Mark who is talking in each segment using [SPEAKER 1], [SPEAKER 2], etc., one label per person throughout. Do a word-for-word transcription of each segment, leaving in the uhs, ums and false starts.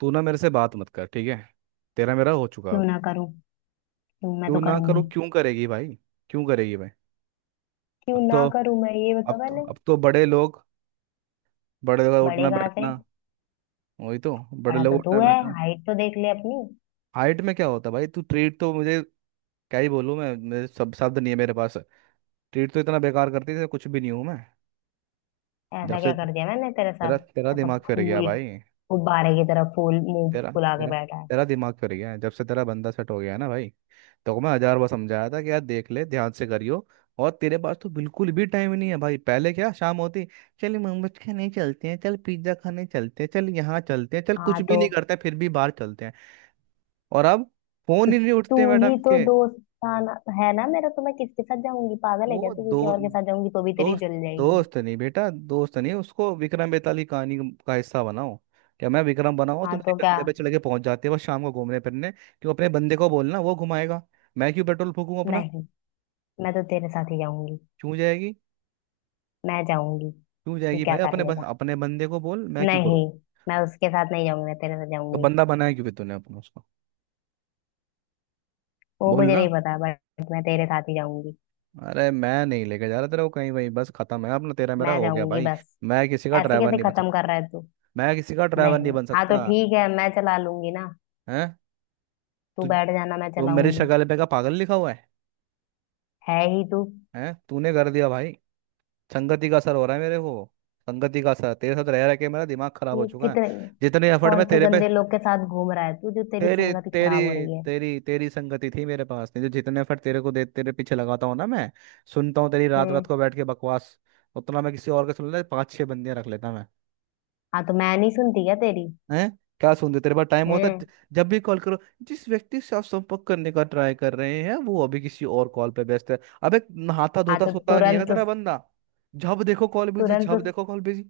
[SPEAKER 1] तू ना मेरे से बात मत कर, ठीक है। तेरा मेरा हो चुका
[SPEAKER 2] क्यों
[SPEAKER 1] अब।
[SPEAKER 2] ना करूं? क्यों, मैं
[SPEAKER 1] क्यों
[SPEAKER 2] तो
[SPEAKER 1] ना करो,
[SPEAKER 2] करूंगी।
[SPEAKER 1] क्यों करेगी भाई? क्यों करेगी भाई?
[SPEAKER 2] क्यों
[SPEAKER 1] अब तो
[SPEAKER 2] ना करूं, मैं ये बता
[SPEAKER 1] अब तो
[SPEAKER 2] पहले।
[SPEAKER 1] अब तो बड़े लोग, बड़े लोग का
[SPEAKER 2] बड़े
[SPEAKER 1] उठना
[SPEAKER 2] कहाँ से?
[SPEAKER 1] बैठना। वही तो, बड़े
[SPEAKER 2] बड़ा
[SPEAKER 1] लोग
[SPEAKER 2] तो तू
[SPEAKER 1] उठना
[SPEAKER 2] है,
[SPEAKER 1] बैठना।
[SPEAKER 2] हाइट तो देख ले अपनी।
[SPEAKER 1] हाइट में क्या होता भाई, तू ट्रीट तो मुझे क्या ही बोलूँ मैं, मेरे सब शब्द नहीं है मेरे पास। ट्रीट तो इतना बेकार करती थी, कुछ भी नहीं हूँ मैं। जब
[SPEAKER 2] ऐसा
[SPEAKER 1] से
[SPEAKER 2] क्या कर दिया मैंने तेरे
[SPEAKER 1] तेरा
[SPEAKER 2] साथ?
[SPEAKER 1] तेरा
[SPEAKER 2] ऐसा
[SPEAKER 1] दिमाग फिर गया
[SPEAKER 2] फूल,
[SPEAKER 1] भाई।
[SPEAKER 2] गुब्बारे की तरह फूल, मुंह
[SPEAKER 1] तेरा
[SPEAKER 2] फुला के
[SPEAKER 1] तेरा
[SPEAKER 2] बैठा है।
[SPEAKER 1] तेरा दिमाग फिर गया है। जब से तेरा बंदा सेट हो गया है ना भाई, तो मैं हजार बार समझाया था कि यार देख ले, ध्यान से करियो। और तेरे पास तो बिल्कुल भी टाइम नहीं है भाई, पहले क्या शाम होती, चल मोमोज खाने चलते हैं, चल पिज्जा खाने चलते हैं, चल यहाँ चलते हैं, चल
[SPEAKER 2] हाँ,
[SPEAKER 1] कुछ भी
[SPEAKER 2] तो
[SPEAKER 1] नहीं करते फिर भी बाहर चलते हैं। और अब फोन
[SPEAKER 2] तो
[SPEAKER 1] ही नहीं
[SPEAKER 2] तू
[SPEAKER 1] उठते मैडम
[SPEAKER 2] ही तो
[SPEAKER 1] के।
[SPEAKER 2] दोस्त था ना? है ना मेरा? तो मैं किसके साथ जाऊंगी? पागल है क्या
[SPEAKER 1] वो
[SPEAKER 2] तू? किसी
[SPEAKER 1] दो,
[SPEAKER 2] और के साथ जाऊंगी तो भी तेरी
[SPEAKER 1] दोस्त,
[SPEAKER 2] जल जाएगी।
[SPEAKER 1] दोस्त नहीं बेटा, दोस्त नहीं, उसको विक्रम बेताल की कहानी का हिस्सा बनाओ। क्या मैं विक्रम बनाऊं?
[SPEAKER 2] हाँ
[SPEAKER 1] तुम मेरे
[SPEAKER 2] तो क्या?
[SPEAKER 1] कंधे पे चले के पहुंच जाते हो बस शाम को घूमने फिरने। क्यों, अपने बंदे को बोलना, वो घुमाएगा। मैं क्यों पेट्रोल फूकूं अपना?
[SPEAKER 2] नहीं, मैं तो तेरे साथ ही जाऊंगी।
[SPEAKER 1] क्यों जाएगी?
[SPEAKER 2] मैं जाऊंगी।
[SPEAKER 1] क्यों
[SPEAKER 2] तू
[SPEAKER 1] जाएगी
[SPEAKER 2] क्या
[SPEAKER 1] भाई?
[SPEAKER 2] कर
[SPEAKER 1] अपने बस
[SPEAKER 2] लेगा?
[SPEAKER 1] अपने बंदे को बोल, मैं क्यों करूँ?
[SPEAKER 2] नहीं, मैं उसके साथ नहीं जाऊंगी, मैं तेरे साथ
[SPEAKER 1] तो
[SPEAKER 2] जाऊंगी।
[SPEAKER 1] बंदा बनाया क्यों फिर तूने अपना उसको?
[SPEAKER 2] वो
[SPEAKER 1] बोल
[SPEAKER 2] मुझे नहीं
[SPEAKER 1] ना।
[SPEAKER 2] पता, बट मैं तेरे साथ ही जाऊंगी।
[SPEAKER 1] अरे मैं नहीं लेके जा रहा तेरा को कहीं, वहीं बस खत्म है अपना, तेरा मेरा
[SPEAKER 2] मैं
[SPEAKER 1] हो गया
[SPEAKER 2] जाऊंगी
[SPEAKER 1] भाई।
[SPEAKER 2] बस।
[SPEAKER 1] मैं किसी का
[SPEAKER 2] ऐसे
[SPEAKER 1] ड्राइवर
[SPEAKER 2] कैसे
[SPEAKER 1] नहीं बन
[SPEAKER 2] खत्म
[SPEAKER 1] सकता।
[SPEAKER 2] कर रहा है तू?
[SPEAKER 1] मैं किसी का ड्राइवर नहीं
[SPEAKER 2] नहीं,
[SPEAKER 1] बन
[SPEAKER 2] हाँ तो
[SPEAKER 1] सकता।
[SPEAKER 2] ठीक है, मैं चला लूंगी ना।
[SPEAKER 1] है।
[SPEAKER 2] तू
[SPEAKER 1] तू,
[SPEAKER 2] बैठ जाना, मैं
[SPEAKER 1] तो मेरे
[SPEAKER 2] चलाऊंगी।
[SPEAKER 1] शक्ल पे का पागल लिखा हुआ है?
[SPEAKER 2] है ही तू।
[SPEAKER 1] हैं, तूने कर दिया भाई। संगति का असर हो रहा है मेरे को। संगति का असर, तेरे साथ रह रह के मेरा दिमाग खराब हो
[SPEAKER 2] ये
[SPEAKER 1] चुका है।
[SPEAKER 2] कितने?
[SPEAKER 1] जितने एफर्ट
[SPEAKER 2] कौन
[SPEAKER 1] मैं
[SPEAKER 2] से
[SPEAKER 1] तेरे पे,
[SPEAKER 2] गंदे लोग के साथ घूम रहा है तू, जो तेरी
[SPEAKER 1] तेरी
[SPEAKER 2] संगत ही
[SPEAKER 1] तेरी
[SPEAKER 2] खराब हो रही है?
[SPEAKER 1] तेरी तेरी संगति थी मेरे पास, नहीं तो जितने फट तेरे को दे तेरे पीछे लगाता हूँ ना मैं, सुनता हूँ तेरी रात रात
[SPEAKER 2] हैं?
[SPEAKER 1] को बैठ के बकवास, उतना मैं किसी और का सुन ले पांच छह बंदियां रख लेता मैं।
[SPEAKER 2] हाँ तो मैं नहीं सुनती क्या तेरी?
[SPEAKER 1] हैं? क्या सुनते, तेरे पास टाइम होता
[SPEAKER 2] हैं?
[SPEAKER 1] ज- जब भी कॉल करो, जिस व्यक्ति से आप संपर्क करने का ट्राई कर रहे हैं वो अभी किसी और कॉल पे व्यस्त है। अबे नहाता
[SPEAKER 2] हाँ
[SPEAKER 1] धोता
[SPEAKER 2] तो
[SPEAKER 1] सोता नहीं है क्या
[SPEAKER 2] तुरंत
[SPEAKER 1] तेरा
[SPEAKER 2] उस-
[SPEAKER 1] बंदा? जब देखो कॉल बिजी,
[SPEAKER 2] तुरंत
[SPEAKER 1] जब
[SPEAKER 2] उस-
[SPEAKER 1] देखो कॉल बिजी।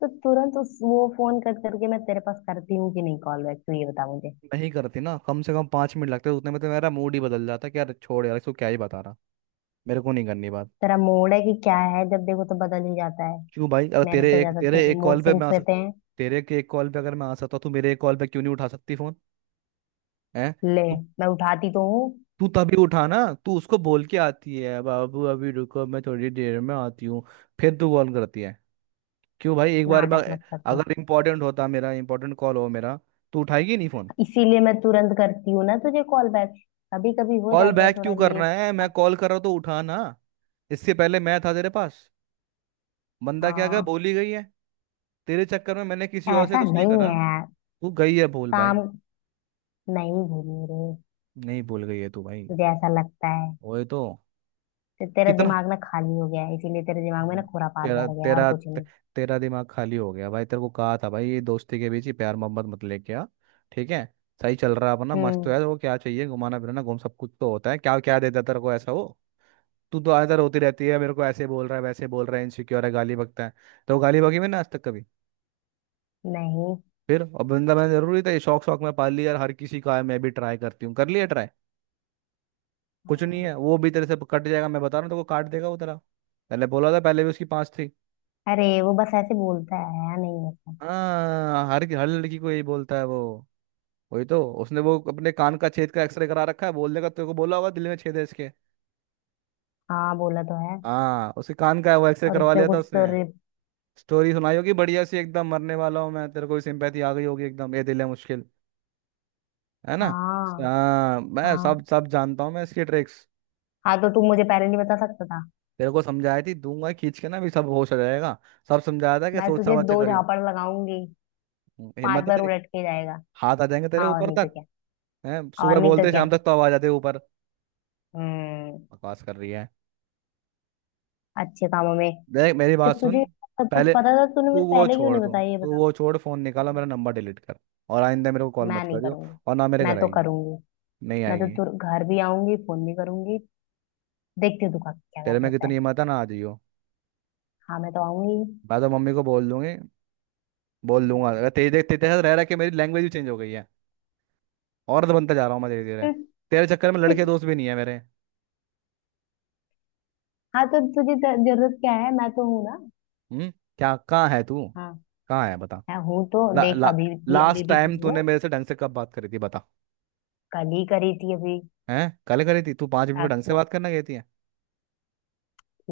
[SPEAKER 2] तो तुरंत उस वो फोन कट करके मैं तेरे पास करती हूँ कि नहीं कॉल बैक, तू ये बता मुझे।
[SPEAKER 1] नहीं करती ना, कम से कम पांच मिनट लगते, उतने में तो मेरा मूड ही बदल जाता कि यार छोड़ यार इसको, क्या ही बता रहा। मेरे को नहीं करनी बात।
[SPEAKER 2] तेरा मूड है कि क्या है? जब देखो तो बदल ही जाता है।
[SPEAKER 1] क्यों भाई, अगर
[SPEAKER 2] मेरे
[SPEAKER 1] तेरे
[SPEAKER 2] से
[SPEAKER 1] एक
[SPEAKER 2] ज्यादा
[SPEAKER 1] तेरे
[SPEAKER 2] तेरे
[SPEAKER 1] एक
[SPEAKER 2] मूड
[SPEAKER 1] कॉल पे मैं
[SPEAKER 2] सिंग्स
[SPEAKER 1] आ सक,
[SPEAKER 2] रहते हैं।
[SPEAKER 1] तेरे के एक कॉल पे अगर मैं आ सकता हूँ तो मेरे एक कॉल पे क्यों नहीं उठा सकती फोन? है।
[SPEAKER 2] ले।
[SPEAKER 1] तू
[SPEAKER 2] मैं उठाती तो हूँ।
[SPEAKER 1] तू तभी उठाना, तू उसको बोल के आती है बाबू अभी रुको मैं थोड़ी देर में आती हूँ, फिर तू कॉल करती है। क्यों भाई, एक बार मैं,
[SPEAKER 2] नाटक मत कर तू।
[SPEAKER 1] अगर इम्पोर्टेंट होता, मेरा इम्पोर्टेंट कॉल हो मेरा, तो उठाएगी नहीं फोन?
[SPEAKER 2] इसीलिए मैं तुरंत करती हूँ ना तुझे कॉल बैक। कभी कभी हो
[SPEAKER 1] कॉल
[SPEAKER 2] जाता है
[SPEAKER 1] बैक क्यों
[SPEAKER 2] थोड़ा
[SPEAKER 1] करना
[SPEAKER 2] लेट।
[SPEAKER 1] है, मैं कॉल कर रहा हूँ तो उठाना। इससे पहले मैं था तेरे पास, बंदा क्या गया,
[SPEAKER 2] हाँ।
[SPEAKER 1] बोली गई है। तेरे चक्कर में मैंने किसी और से
[SPEAKER 2] ऐसा
[SPEAKER 1] कुछ नहीं
[SPEAKER 2] नहीं है
[SPEAKER 1] करा,
[SPEAKER 2] यार।
[SPEAKER 1] तू गई है भूल भाई,
[SPEAKER 2] काम। नहीं भूली रे।
[SPEAKER 1] नहीं भूल गई है तू भाई।
[SPEAKER 2] मुझे ऐसा लगता है।
[SPEAKER 1] वही तो।
[SPEAKER 2] तो तेरा
[SPEAKER 1] कितना,
[SPEAKER 2] दिमाग ना खाली हो गया है, इसीलिए तेरे दिमाग में ना खुरापात
[SPEAKER 1] तेरा
[SPEAKER 2] भर गया है, और
[SPEAKER 1] तेरा
[SPEAKER 2] कुछ
[SPEAKER 1] ते,
[SPEAKER 2] नहीं।
[SPEAKER 1] तेरा दिमाग खाली हो गया भाई। तेरे को कहा था भाई ये दोस्ती के बीच ही प्यार मोहब्बत मत लेके आ, ठीक है, सही चल रहा है अपना, मस्त
[SPEAKER 2] हम्म।
[SPEAKER 1] है। वो क्या चाहिए, घुमाना फिराना, घूम सब कुछ तो होता है, क्या क्या देता तेरे को ऐसा वो? तू तो आदर होती रहती है, मेरे को ऐसे बोल रहा है वैसे बोल रहा है इनसिक्योर है गाली बकता है। तो वो गाली बकी मैंने आज तक कभी?
[SPEAKER 2] नहीं।
[SPEAKER 1] फिर अब बंदा मैंने जरूरी था ये, शौक शौक में पाल लिया, और हर किसी का है, मैं भी ट्राई करती हूँ, कर लिया ट्राई। कुछ नहीं
[SPEAKER 2] हाँ।
[SPEAKER 1] है, वो भी तेरे से कट जाएगा, मैं बता रहा हूँ तेरे को, काट देगा वो तेरा। पहले बोला था, पहले भी उसकी पांच थी।
[SPEAKER 2] अरे, वो बस ऐसे बोलता है, नहीं ऐसा।
[SPEAKER 1] हाँ, हर हर लड़की को यही बोलता है वो। वही तो, उसने वो अपने कान का छेद का एक्सरे करा रखा है, बोलने का तेरे को बोला होगा दिल में छेद है इसके।
[SPEAKER 2] हाँ, बोला तो है।
[SPEAKER 1] हाँ, उसके कान का वो एक्सरे
[SPEAKER 2] और
[SPEAKER 1] करवा
[SPEAKER 2] उसने
[SPEAKER 1] लिया था
[SPEAKER 2] कुछ तो
[SPEAKER 1] उसने।
[SPEAKER 2] रे-।
[SPEAKER 1] स्टोरी सुनाई होगी बढ़िया सी एकदम, मरने वाला हूँ मैं, तेरे को भी सिंपैथी आ गई होगी एकदम, ये दिल है मुश्किल, है ना?
[SPEAKER 2] हाँ।
[SPEAKER 1] हाँ, मैं
[SPEAKER 2] हाँ।
[SPEAKER 1] सब सब जानता हूँ मैं इसकी ट्रिक्स।
[SPEAKER 2] हाँ तो तू मुझे पहले नहीं बता सकता था?
[SPEAKER 1] तेरे को समझाई थी, दूंगा खींच के ना भी सब होश आ जाएगा, सब समझाया था कि
[SPEAKER 2] मैं
[SPEAKER 1] सोच
[SPEAKER 2] तुझे
[SPEAKER 1] समझ के
[SPEAKER 2] दो
[SPEAKER 1] करी।
[SPEAKER 2] झापड़ लगाऊंगी। पांच
[SPEAKER 1] हिम्मत है
[SPEAKER 2] बार
[SPEAKER 1] तेरी?
[SPEAKER 2] उलट के जाएगा।
[SPEAKER 1] हाथ आ जाएंगे तेरे
[SPEAKER 2] हाँ, और
[SPEAKER 1] ऊपर
[SPEAKER 2] नहीं तो
[SPEAKER 1] तक।
[SPEAKER 2] क्या।
[SPEAKER 1] है।
[SPEAKER 2] और
[SPEAKER 1] सुबह
[SPEAKER 2] नहीं तो
[SPEAKER 1] बोलते
[SPEAKER 2] क्या।
[SPEAKER 1] शाम तक तो आवाज आती है ऊपर।
[SPEAKER 2] हम्म।
[SPEAKER 1] बकवास कर रही है।
[SPEAKER 2] अच्छे कामों में।
[SPEAKER 1] देख, मेरी बात
[SPEAKER 2] जब
[SPEAKER 1] सुन।
[SPEAKER 2] तुझे सब कुछ
[SPEAKER 1] पहले
[SPEAKER 2] पता था तूने मुझे
[SPEAKER 1] तू वो
[SPEAKER 2] पहले क्यों
[SPEAKER 1] छोड़
[SPEAKER 2] नहीं
[SPEAKER 1] दो
[SPEAKER 2] बताया, ये
[SPEAKER 1] तू
[SPEAKER 2] बता।
[SPEAKER 1] वो छोड़, फोन निकाला,
[SPEAKER 2] हम्म।
[SPEAKER 1] मेरा नंबर डिलीट कर, और आइंदा मेरे को कॉल
[SPEAKER 2] मैं
[SPEAKER 1] मत
[SPEAKER 2] नहीं
[SPEAKER 1] करियो,
[SPEAKER 2] करूंगी।
[SPEAKER 1] और ना मेरे
[SPEAKER 2] मैं
[SPEAKER 1] घर
[SPEAKER 2] तो
[SPEAKER 1] आएगी,
[SPEAKER 2] करूंगी।
[SPEAKER 1] नहीं
[SPEAKER 2] मैं तो
[SPEAKER 1] आएगी।
[SPEAKER 2] तुर घर भी आऊंगी, फोन भी करूंगी। देखती हूँ तू का- क्या
[SPEAKER 1] तेरे
[SPEAKER 2] कर
[SPEAKER 1] में
[SPEAKER 2] लेता है।
[SPEAKER 1] कितनी हिम्मत है? ना आ जाइयो।
[SPEAKER 2] हाँ, मैं तो आऊंगी।
[SPEAKER 1] मैं तो मम्मी को बोल दूंगी, बोल दूंगा।
[SPEAKER 2] हम्म।
[SPEAKER 1] अगर तेरे, देख तेरे साथ रह रहा कि मेरी लैंग्वेज भी चेंज हो गई है, औरत बनता जा रहा हूँ मैं धीरे धीरे। तेरे चक्कर में लड़के दोस्त भी नहीं है मेरे।
[SPEAKER 2] हाँ तो तुझे ज- जरूरत क्या है? मैं तो हूँ ना।
[SPEAKER 1] हम्म। क्या कहाँ है तू?
[SPEAKER 2] हाँ।
[SPEAKER 1] कहाँ है बता।
[SPEAKER 2] मैं हूँ, तो
[SPEAKER 1] ला,
[SPEAKER 2] देख,
[SPEAKER 1] ला,
[SPEAKER 2] अभी भी अभी
[SPEAKER 1] लास्ट
[SPEAKER 2] भी तो
[SPEAKER 1] टाइम
[SPEAKER 2] हूँ।
[SPEAKER 1] तूने मेरे से ढंग से कब बात करी थी बता?
[SPEAKER 2] कल ही करी थी अभी।
[SPEAKER 1] हैं, कल करी थी? तू पाँच मिनट को
[SPEAKER 2] रात
[SPEAKER 1] ढंग से बात
[SPEAKER 2] को।
[SPEAKER 1] करना कहती है?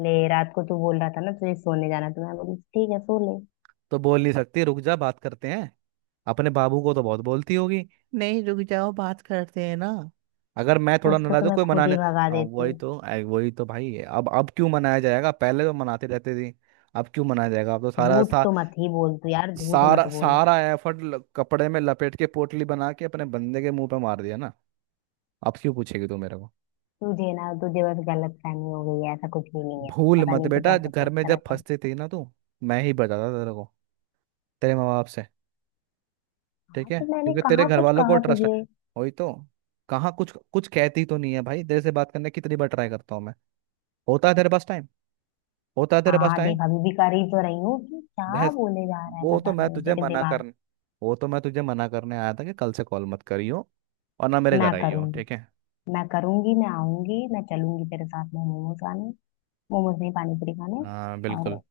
[SPEAKER 2] ले, रात को तू बोल रहा था ना तुझे सोने जाना, तो मैं बोली ठीक है, सो ले।
[SPEAKER 1] तो बोल नहीं सकती रुक जा बात करते हैं? अपने बाबू को तो बहुत बोलती होगी, नहीं रुक जाओ बात करते हैं ना, अगर मैं थोड़ा
[SPEAKER 2] उसको
[SPEAKER 1] नाराज
[SPEAKER 2] तो
[SPEAKER 1] हूं
[SPEAKER 2] मैं
[SPEAKER 1] कोई
[SPEAKER 2] खुद ही
[SPEAKER 1] मनाने।
[SPEAKER 2] भगा
[SPEAKER 1] आ,
[SPEAKER 2] देती
[SPEAKER 1] वही
[SPEAKER 2] हूँ।
[SPEAKER 1] तो। आ, वही तो भाई है। अब अब क्यों मनाया जाएगा, पहले तो मनाते रहते थे। अब क्यों मनाया जाएगा? अब तो सारा
[SPEAKER 2] झूठ
[SPEAKER 1] सा,
[SPEAKER 2] तो मत ही बोल तू यार, झूठ
[SPEAKER 1] सारा
[SPEAKER 2] मत बोल।
[SPEAKER 1] सारा एफर्ट कपड़े में लपेट के पोटली बना के अपने बंदे के मुंह पे मार दिया ना। अब क्यों पूछेगी तू मेरे को?
[SPEAKER 2] तुझे ना तुझे बस गलत फहमी हो गई है, ऐसा कुछ भी नहीं है।
[SPEAKER 1] भूल
[SPEAKER 2] पता
[SPEAKER 1] मत
[SPEAKER 2] नहीं तू
[SPEAKER 1] बेटा,
[SPEAKER 2] क्या क्या
[SPEAKER 1] घर में
[SPEAKER 2] सोचता
[SPEAKER 1] जब
[SPEAKER 2] रहता है।
[SPEAKER 1] फंसते थे ना तू, मैं ही बताता था तेरे को, तेरे माँ बाप से। ठीक
[SPEAKER 2] हाँ
[SPEAKER 1] है,
[SPEAKER 2] तो मैंने
[SPEAKER 1] क्योंकि तेरे
[SPEAKER 2] कहाँ
[SPEAKER 1] घर
[SPEAKER 2] कुछ
[SPEAKER 1] वालों को
[SPEAKER 2] कहा
[SPEAKER 1] ट्रस्ट है।
[SPEAKER 2] तुझे?
[SPEAKER 1] वही तो, कहाँ कुछ कुछ कहती तो नहीं है भाई। तेरे से बात करने की कितनी बार ट्राई करता हूँ मैं, होता है तेरे पास टाइम? होता है तेरे पास
[SPEAKER 2] हाँ
[SPEAKER 1] टाइम?
[SPEAKER 2] देख, अभी भी कर ही तो रही हूँ, कि क्या
[SPEAKER 1] बहस।
[SPEAKER 2] बोले जा रहा है
[SPEAKER 1] वो तो
[SPEAKER 2] पता
[SPEAKER 1] मैं
[SPEAKER 2] नहीं
[SPEAKER 1] तुझे
[SPEAKER 2] तेरे
[SPEAKER 1] मना
[SPEAKER 2] दिमाग।
[SPEAKER 1] करने वो तो मैं तुझे मना करने आया था कि कल से कॉल मत करियो और ना मेरे
[SPEAKER 2] मैं
[SPEAKER 1] घर आइयो,
[SPEAKER 2] करूंगी,
[SPEAKER 1] ठीक है।
[SPEAKER 2] मैं करूंगी, मैं आऊंगी, मैं चलूंगी तेरे साथ में मोमोज खाने। मोमोज नहीं, पानी पूरी खाने।
[SPEAKER 1] हाँ,
[SPEAKER 2] और
[SPEAKER 1] बिल्कुल।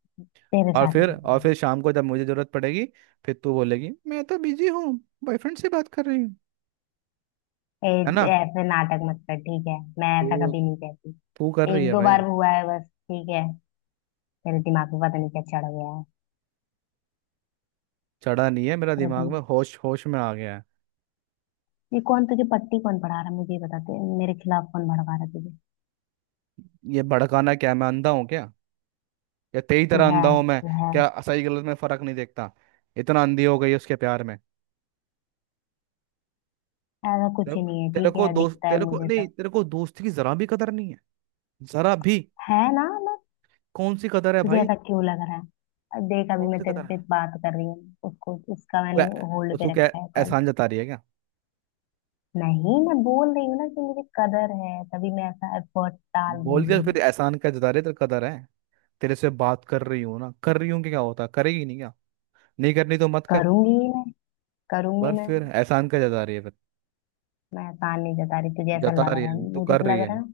[SPEAKER 2] तेरे
[SPEAKER 1] और
[SPEAKER 2] साथ ही
[SPEAKER 1] फिर, और
[SPEAKER 2] करूंगी।
[SPEAKER 1] फिर शाम को जब मुझे जरूरत पड़ेगी फिर तू बोलेगी मैं तो बिजी हूँ, बॉयफ्रेंड से बात कर रही हूँ, है ना?
[SPEAKER 2] ए- ऐसे नाटक मत कर, ठीक है? मैं ऐसा
[SPEAKER 1] तू
[SPEAKER 2] कभी नहीं कहती।
[SPEAKER 1] तू कर रही
[SPEAKER 2] एक
[SPEAKER 1] है
[SPEAKER 2] दो
[SPEAKER 1] भाई।
[SPEAKER 2] बार हुआ है बस, ठीक है। तेरे दिमाग में पता नहीं क्या चढ़ गया है।
[SPEAKER 1] चढ़ा नहीं है मेरा
[SPEAKER 2] तेरे
[SPEAKER 1] दिमाग में,
[SPEAKER 2] दिमाग।
[SPEAKER 1] होश होश में आ गया है।
[SPEAKER 2] ये कौन तुझे पट्टी, कौन पढ़ा रहा है मुझे, ये बता। तू मेरे खिलाफ कौन भड़का रहा है तुझे?
[SPEAKER 1] ये भड़काना क्या, मैं अंधा हूँ क्या? या तेरी
[SPEAKER 2] तू
[SPEAKER 1] तरह
[SPEAKER 2] है,
[SPEAKER 1] अंधा हूं मैं,
[SPEAKER 2] तू है।
[SPEAKER 1] क्या सही गलत में फर्क नहीं देखता? इतना अंधी हो गई उसके प्यार में।
[SPEAKER 2] ऐसा कुछ
[SPEAKER 1] तेरे
[SPEAKER 2] ही
[SPEAKER 1] को
[SPEAKER 2] नहीं है,
[SPEAKER 1] तेरे
[SPEAKER 2] ठीक
[SPEAKER 1] को
[SPEAKER 2] है?
[SPEAKER 1] दोस्त,
[SPEAKER 2] दिखता है
[SPEAKER 1] तेरे को
[SPEAKER 2] मुझे
[SPEAKER 1] नहीं,
[SPEAKER 2] सब।
[SPEAKER 1] तेरे को दोस्ती की जरा भी कदर नहीं है, जरा भी।
[SPEAKER 2] है ना, ना।
[SPEAKER 1] कौन सी कदर है
[SPEAKER 2] तुझे
[SPEAKER 1] भाई?
[SPEAKER 2] ऐसा क्यों लग रहा है? अब देख, अभी
[SPEAKER 1] कौन
[SPEAKER 2] मैं
[SPEAKER 1] सी
[SPEAKER 2] तेरे
[SPEAKER 1] कदर
[SPEAKER 2] से
[SPEAKER 1] है?
[SPEAKER 2] बात कर रही हूँ, उसको उसका
[SPEAKER 1] तू
[SPEAKER 2] मैंने
[SPEAKER 1] ऐ-
[SPEAKER 2] होल्ड
[SPEAKER 1] तू
[SPEAKER 2] पे
[SPEAKER 1] क्या
[SPEAKER 2] रखा है कॉल।
[SPEAKER 1] एहसान जता रही है क्या?
[SPEAKER 2] नहीं, मैं बोल रही हूँ ना कि मुझे कदर है, तभी मैं ऐसा एफर्ट डाल रही
[SPEAKER 1] बोल के
[SPEAKER 2] हूँ।
[SPEAKER 1] फिर एहसान क्या जता रही है, तेरे कदर है तेरे से बात कर रही हूँ ना, कर रही हूँ कि क्या होता है, करेगी नहीं क्या? नहीं करनी तो मत कर।
[SPEAKER 2] करूंगी ही मैं, करूंगी
[SPEAKER 1] पर
[SPEAKER 2] मैं।
[SPEAKER 1] फिर एहसान क्या जता रही है फिर?
[SPEAKER 2] मैं आसान नहीं जता रही, तुझे ऐसा
[SPEAKER 1] जता
[SPEAKER 2] लग
[SPEAKER 1] रही
[SPEAKER 2] रहा
[SPEAKER 1] है
[SPEAKER 2] है,
[SPEAKER 1] तू,
[SPEAKER 2] मुझे
[SPEAKER 1] कर
[SPEAKER 2] तो
[SPEAKER 1] रही
[SPEAKER 2] लग रहा
[SPEAKER 1] है।
[SPEAKER 2] है ना।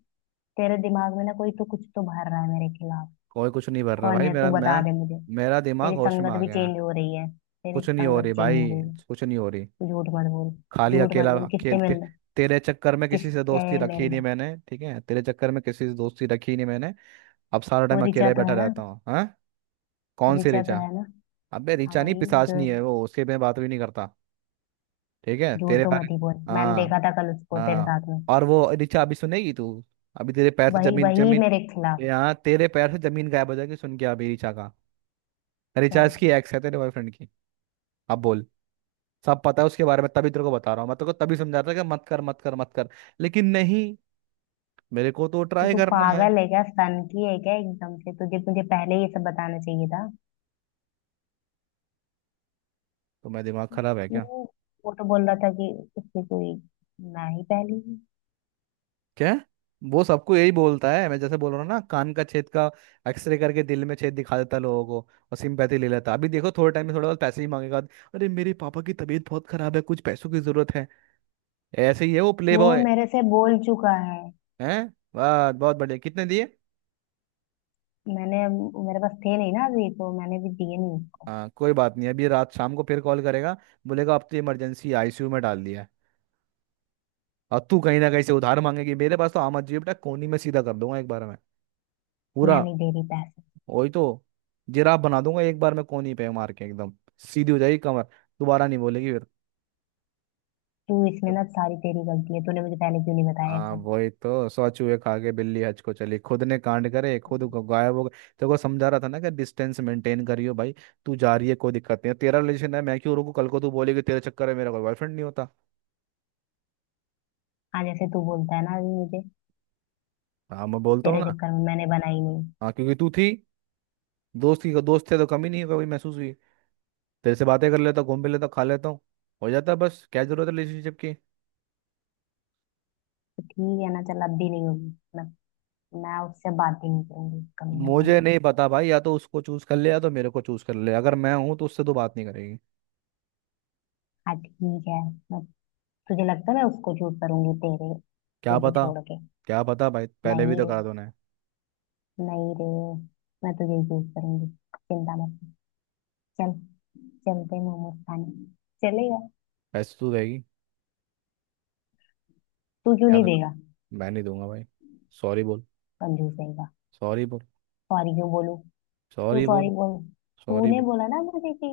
[SPEAKER 2] तेरे दिमाग में ना कोई तो कुछ तो भर रहा है मेरे खिलाफ।
[SPEAKER 1] कोई कुछ नहीं भर रहा
[SPEAKER 2] कौन
[SPEAKER 1] भाई,
[SPEAKER 2] है,
[SPEAKER 1] मेरा,
[SPEAKER 2] तू
[SPEAKER 1] मैं,
[SPEAKER 2] बता दे मुझे।
[SPEAKER 1] मेरा दिमाग
[SPEAKER 2] तेरी
[SPEAKER 1] होश में
[SPEAKER 2] संगत
[SPEAKER 1] आ
[SPEAKER 2] भी
[SPEAKER 1] गया है।
[SPEAKER 2] चेंज हो रही है, तेरी
[SPEAKER 1] कुछ नहीं हो
[SPEAKER 2] संगत
[SPEAKER 1] रही
[SPEAKER 2] चेंज हो
[SPEAKER 1] भाई,
[SPEAKER 2] गई है।
[SPEAKER 1] कुछ नहीं हो रही।
[SPEAKER 2] तू झूठ मत बोल।
[SPEAKER 1] खाली
[SPEAKER 2] झूठ मत
[SPEAKER 1] अकेला
[SPEAKER 2] बोल, किससे मिल
[SPEAKER 1] खेलते,
[SPEAKER 2] रहा?
[SPEAKER 1] तेरे चक्कर में किसी से
[SPEAKER 2] किससे
[SPEAKER 1] दोस्ती रखी
[SPEAKER 2] मिल
[SPEAKER 1] ही नहीं
[SPEAKER 2] रहा?
[SPEAKER 1] मैंने, ठीक है, तेरे चक्कर में किसी से दोस्ती रखी ही नहीं मैंने। अब सारा
[SPEAKER 2] वो
[SPEAKER 1] टाइम
[SPEAKER 2] ऋचा
[SPEAKER 1] अकेले
[SPEAKER 2] तो
[SPEAKER 1] बैठा
[SPEAKER 2] है ना।
[SPEAKER 1] रहता हूँ हाँ। कौन सी
[SPEAKER 2] ऋचा तो
[SPEAKER 1] ऋचा?
[SPEAKER 2] है ना।
[SPEAKER 1] अबे
[SPEAKER 2] हाँ,
[SPEAKER 1] ऋचा नहीं,
[SPEAKER 2] वही। जो।
[SPEAKER 1] पिशाचनी है वो, उसके मैं बात भी नहीं करता। ठीक है
[SPEAKER 2] झूठ
[SPEAKER 1] तेरे
[SPEAKER 2] तो
[SPEAKER 1] बारे।
[SPEAKER 2] मत ही बोल, मैंने
[SPEAKER 1] हाँ।
[SPEAKER 2] देखा था कल उसको तेरे
[SPEAKER 1] हाँ।
[SPEAKER 2] साथ में।
[SPEAKER 1] और वो ऋचा अभी सुनेगी तू। अभी तेरे पैर से
[SPEAKER 2] वही,
[SPEAKER 1] जमीन
[SPEAKER 2] वही
[SPEAKER 1] जमीन,
[SPEAKER 2] मेरे खिलाफ।
[SPEAKER 1] यहाँ तेरे पैर से जमीन गायब हो जाएगी, सुन के अभी ऋचा का। ऋचा
[SPEAKER 2] क्या?
[SPEAKER 1] इसकी एक्स है, तेरे बॉयफ्रेंड की। अब बोल। सब पता है उसके बारे में, तभी तेरे को बता रहा हूँ मैं, तेरे को तभी समझा रहा था कि मत कर, मत कर, मत कर, लेकिन नहीं, मेरे को तो
[SPEAKER 2] तो
[SPEAKER 1] ट्राई
[SPEAKER 2] तू
[SPEAKER 1] करना है।
[SPEAKER 2] पागल है क्या? सन की है क्या? एकदम से तुझे मुझे पहले ये सब बताना चाहिए था।
[SPEAKER 1] तो मैं दिमाग खराब है
[SPEAKER 2] वो
[SPEAKER 1] क्या?
[SPEAKER 2] वो तो बोल रहा था कि उसकी कोई ना ही पहली है।
[SPEAKER 1] क्या? वो सबको यही बोलता है, मैं जैसे बोल रहा हूँ ना, कान का छेद का एक्सरे करके दिल में छेद दिखा देता है लोगों को, और सिंपैथी ले लेता है। अभी देखो थोड़े टाइम में थोड़ा बहुत पैसे ही मांगेगा, अरे मेरे पापा की तबीयत बहुत खराब है, कुछ पैसों की जरूरत है। ऐसे ही है वो प्ले
[SPEAKER 2] वो
[SPEAKER 1] बॉय।
[SPEAKER 2] मेरे से बोल चुका है।
[SPEAKER 1] है। वाह, बहुत बढ़िया, कितने दिए?
[SPEAKER 2] मैंने। मेरे पास थे नहीं ना अभी, तो मैंने भी दिए नहीं उसको।
[SPEAKER 1] हाँ कोई बात नहीं, अभी रात शाम को फिर कॉल करेगा, बोलेगा अब तो इमरजेंसी आई सी यू में डाल दिया है। और तू कहीं ना कहीं से उधार मांगेगी। मेरे पास तो आम आदमी, बेटा कोनी में सीधा कर दूंगा एक बार में,
[SPEAKER 2] मैं
[SPEAKER 1] पूरा।
[SPEAKER 2] नहीं दे रही पैसे।
[SPEAKER 1] वही तो। जिराफ बना दूंगा एक बार में, कोनी पे मार के एकदम सीधी हो जाएगी कमर, दोबारा नहीं बोलेगी फिर।
[SPEAKER 2] तू इसमें ना, सारी तेरी गलती है, तूने मुझे पहले क्यों नहीं बताया ये
[SPEAKER 1] हाँ,
[SPEAKER 2] सब?
[SPEAKER 1] वही तो, सौ चूहे खा के बिल्ली हज को चली, खुद ने कांड करे खुद ग- गायब हो गए। तेरे को समझा रहा था ना कि डिस्टेंस मेंटेन करियो भाई, तू जा रही है कोई दिक्कत नहीं है, तेरा रिलेशन है, मैं क्यों रोकू, कल को तू बोलेगी तेरे चक्कर में मेरा कोई बॉयफ्रेंड नहीं होता।
[SPEAKER 2] हाँ, जैसे तू बोलता है ना अभी मुझे।
[SPEAKER 1] हाँ मैं बोलता हूँ
[SPEAKER 2] तेरे
[SPEAKER 1] ना,
[SPEAKER 2] चक्कर में मैंने बनाई नहीं।
[SPEAKER 1] हाँ क्योंकि तू थी, दोस्त की दोस्त थे तो कमी नहीं कभी महसूस हुई, तेरे से बातें कर लेता हूँ, घूम भी लेता हूँ, खा लेता हूँ, हो जाता है बस। क्या जरूरत है रिलेशनशिप की?
[SPEAKER 2] तो ठीक है ना, चल अब भी नहीं होगी, मैं। मैं उससे बात ही नहीं करूंगी, कभी ना
[SPEAKER 1] मुझे
[SPEAKER 2] कभी।
[SPEAKER 1] नहीं पता भाई, या तो उसको चूज कर ले या तो मेरे को चूज कर ले, अगर मैं हूं तो उससे तो बात नहीं करेगी।
[SPEAKER 2] हाँ, ठीक है। मैं। तुझे लगता है मैं उसको चूज करूंगी तेरे?
[SPEAKER 1] क्या
[SPEAKER 2] तुझे
[SPEAKER 1] पता।
[SPEAKER 2] छोड़ के?
[SPEAKER 1] क्या पता भाई, पहले भी
[SPEAKER 2] नहीं
[SPEAKER 1] तो
[SPEAKER 2] रे,
[SPEAKER 1] करा दो ना।
[SPEAKER 2] नहीं रे। मैं तुझे ही चूज करूंगी। चिंता मत कर। चल। चलते हैं मोमोज खाने। चलेगा?
[SPEAKER 1] पैसे तू देगी,
[SPEAKER 2] तू क्यों नहीं
[SPEAKER 1] याद रख,
[SPEAKER 2] देगा?
[SPEAKER 1] मैं नहीं दूंगा भाई। सॉरी बोल,
[SPEAKER 2] कंजूस रहेगा।
[SPEAKER 1] सॉरी बोल,
[SPEAKER 2] सॉरी क्यों बोलूं? तू
[SPEAKER 1] सॉरी
[SPEAKER 2] सॉरी
[SPEAKER 1] बोल,
[SPEAKER 2] बोल।
[SPEAKER 1] सॉरी
[SPEAKER 2] तूने
[SPEAKER 1] बोल।
[SPEAKER 2] बोला ना मुझे कि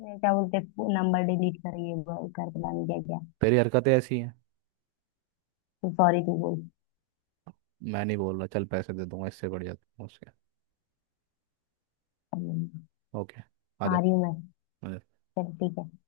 [SPEAKER 2] अ, क्या बोलते, नंबर डिलीट कर, ये वो कर, पता नहीं क्या क्या।
[SPEAKER 1] तेरी हरकतें ऐसी हैं।
[SPEAKER 2] तू सॉरी तू बोल।
[SPEAKER 1] मैं नहीं बोल रहा, चल पैसे दे दूंगा, इससे बढ़िया तो उसके।
[SPEAKER 2] अब नहीं।
[SPEAKER 1] ओके, आ
[SPEAKER 2] आ
[SPEAKER 1] जा।
[SPEAKER 2] रही हूँ मैं। चल, ठीक है।